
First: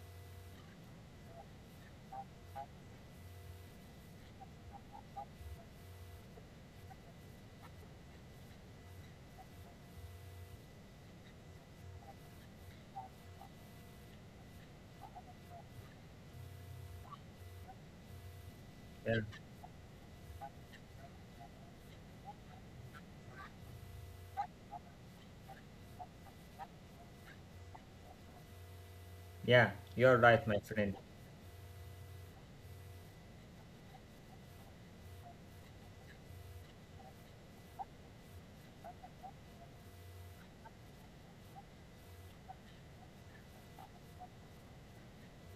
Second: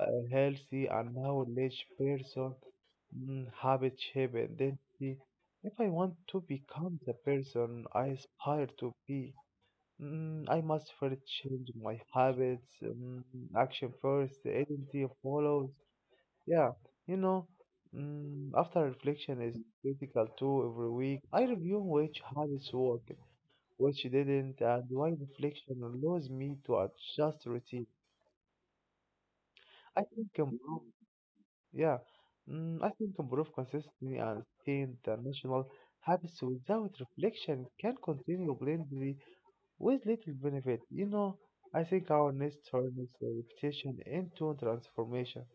uh, healthy, and knowledge person. Habit shape identity. If I want to become the person I aspire to be, I must first change my habits. Action first, identity follows. Yeah, you know, after yeah, reflection is critical too. Every week, I review which habits worked, which didn't, and why reflection allows me to adjust routine. yeah, I you're think right, my improve. friend. Yeah, I think improve consistently and stay international habits without reflection can continue blindly with little benefit. You know, I think our next turn is reputation into transformation.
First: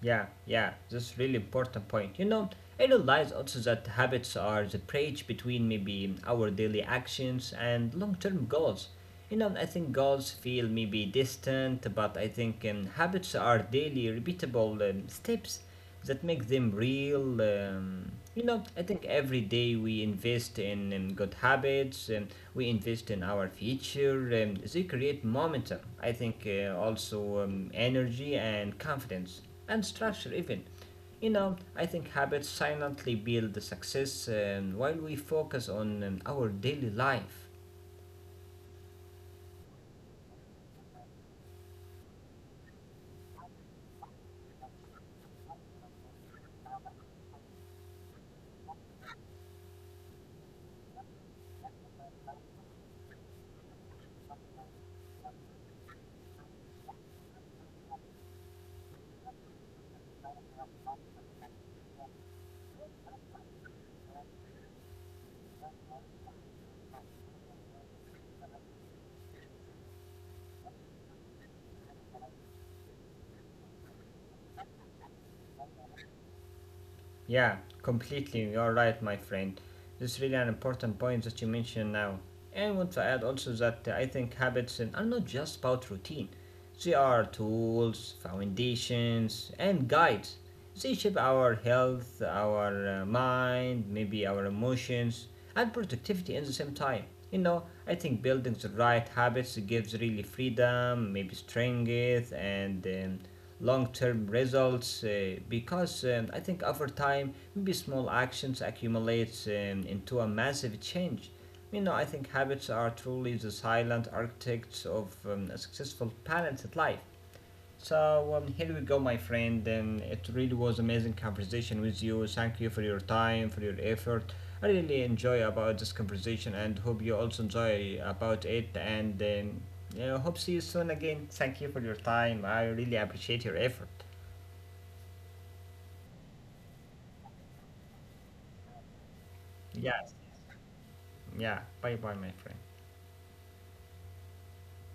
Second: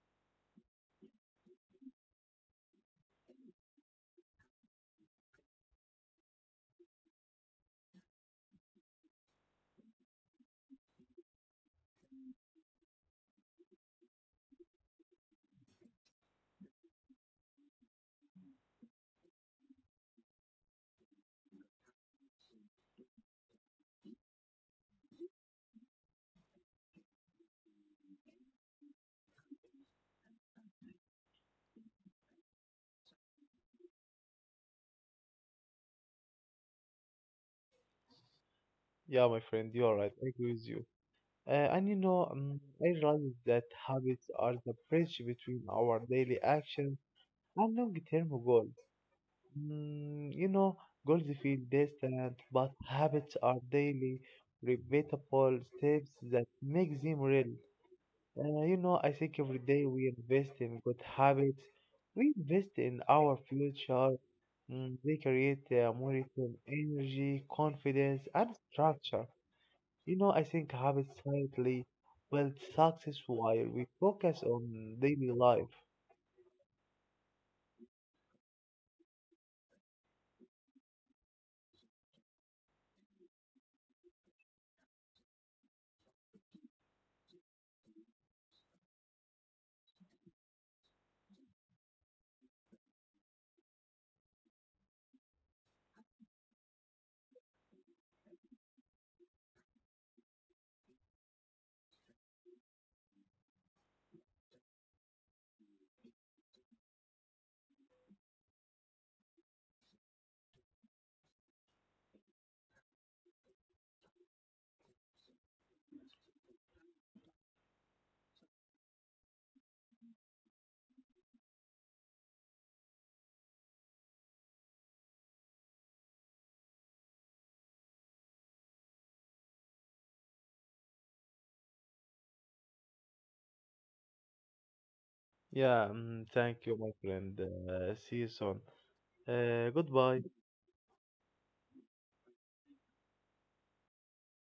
Yeah, yeah, this really important point. You know, I realize also that habits are the bridge between maybe our daily actions and long-term goals. You know, I think goals feel maybe distant, but I think habits are daily repeatable steps that make them real. You know, I think every day we invest in good habits, we invest in our future, they create momentum. I think also energy and confidence and structure, even. You know, I think habits silently build the success while we focus on our daily life. Yeah, my friend, you are right. I agree with you. And you know, I realized that habits are the bridge between our daily actions and long-term goals. You know, goals feel distant, but habits are daily, repeatable steps that make them real. You know, I think every day we invest in good habits, we invest in our future. They create more return energy, confidence, and structure. You know, I think habits slightly build success while we focus on daily life. Yeah, completely. You're right, my friend. This is really an important point that you mentioned now. And I want to add also that I think habits are not just about routine, they are tools, foundations, and guides. They shape our health, our mind, maybe our emotions, and productivity at the same time. You know, I think building the right habits gives really freedom, maybe strength, and long term results because I think over time, maybe small actions accumulates into a massive change. You know, I think habits are truly the silent architects of a successful, balanced life. So here we go, my friend, and it really was amazing conversation with you. Thank you for your time, for your effort. I really enjoy about this conversation, and hope you also enjoy about it. And yeah, hope see you soon again. Thank you for your time. I really appreciate your effort. Yeah, thank you, my friend. See you soon. Yes. Goodbye. Yeah. Bye, bye, my friend.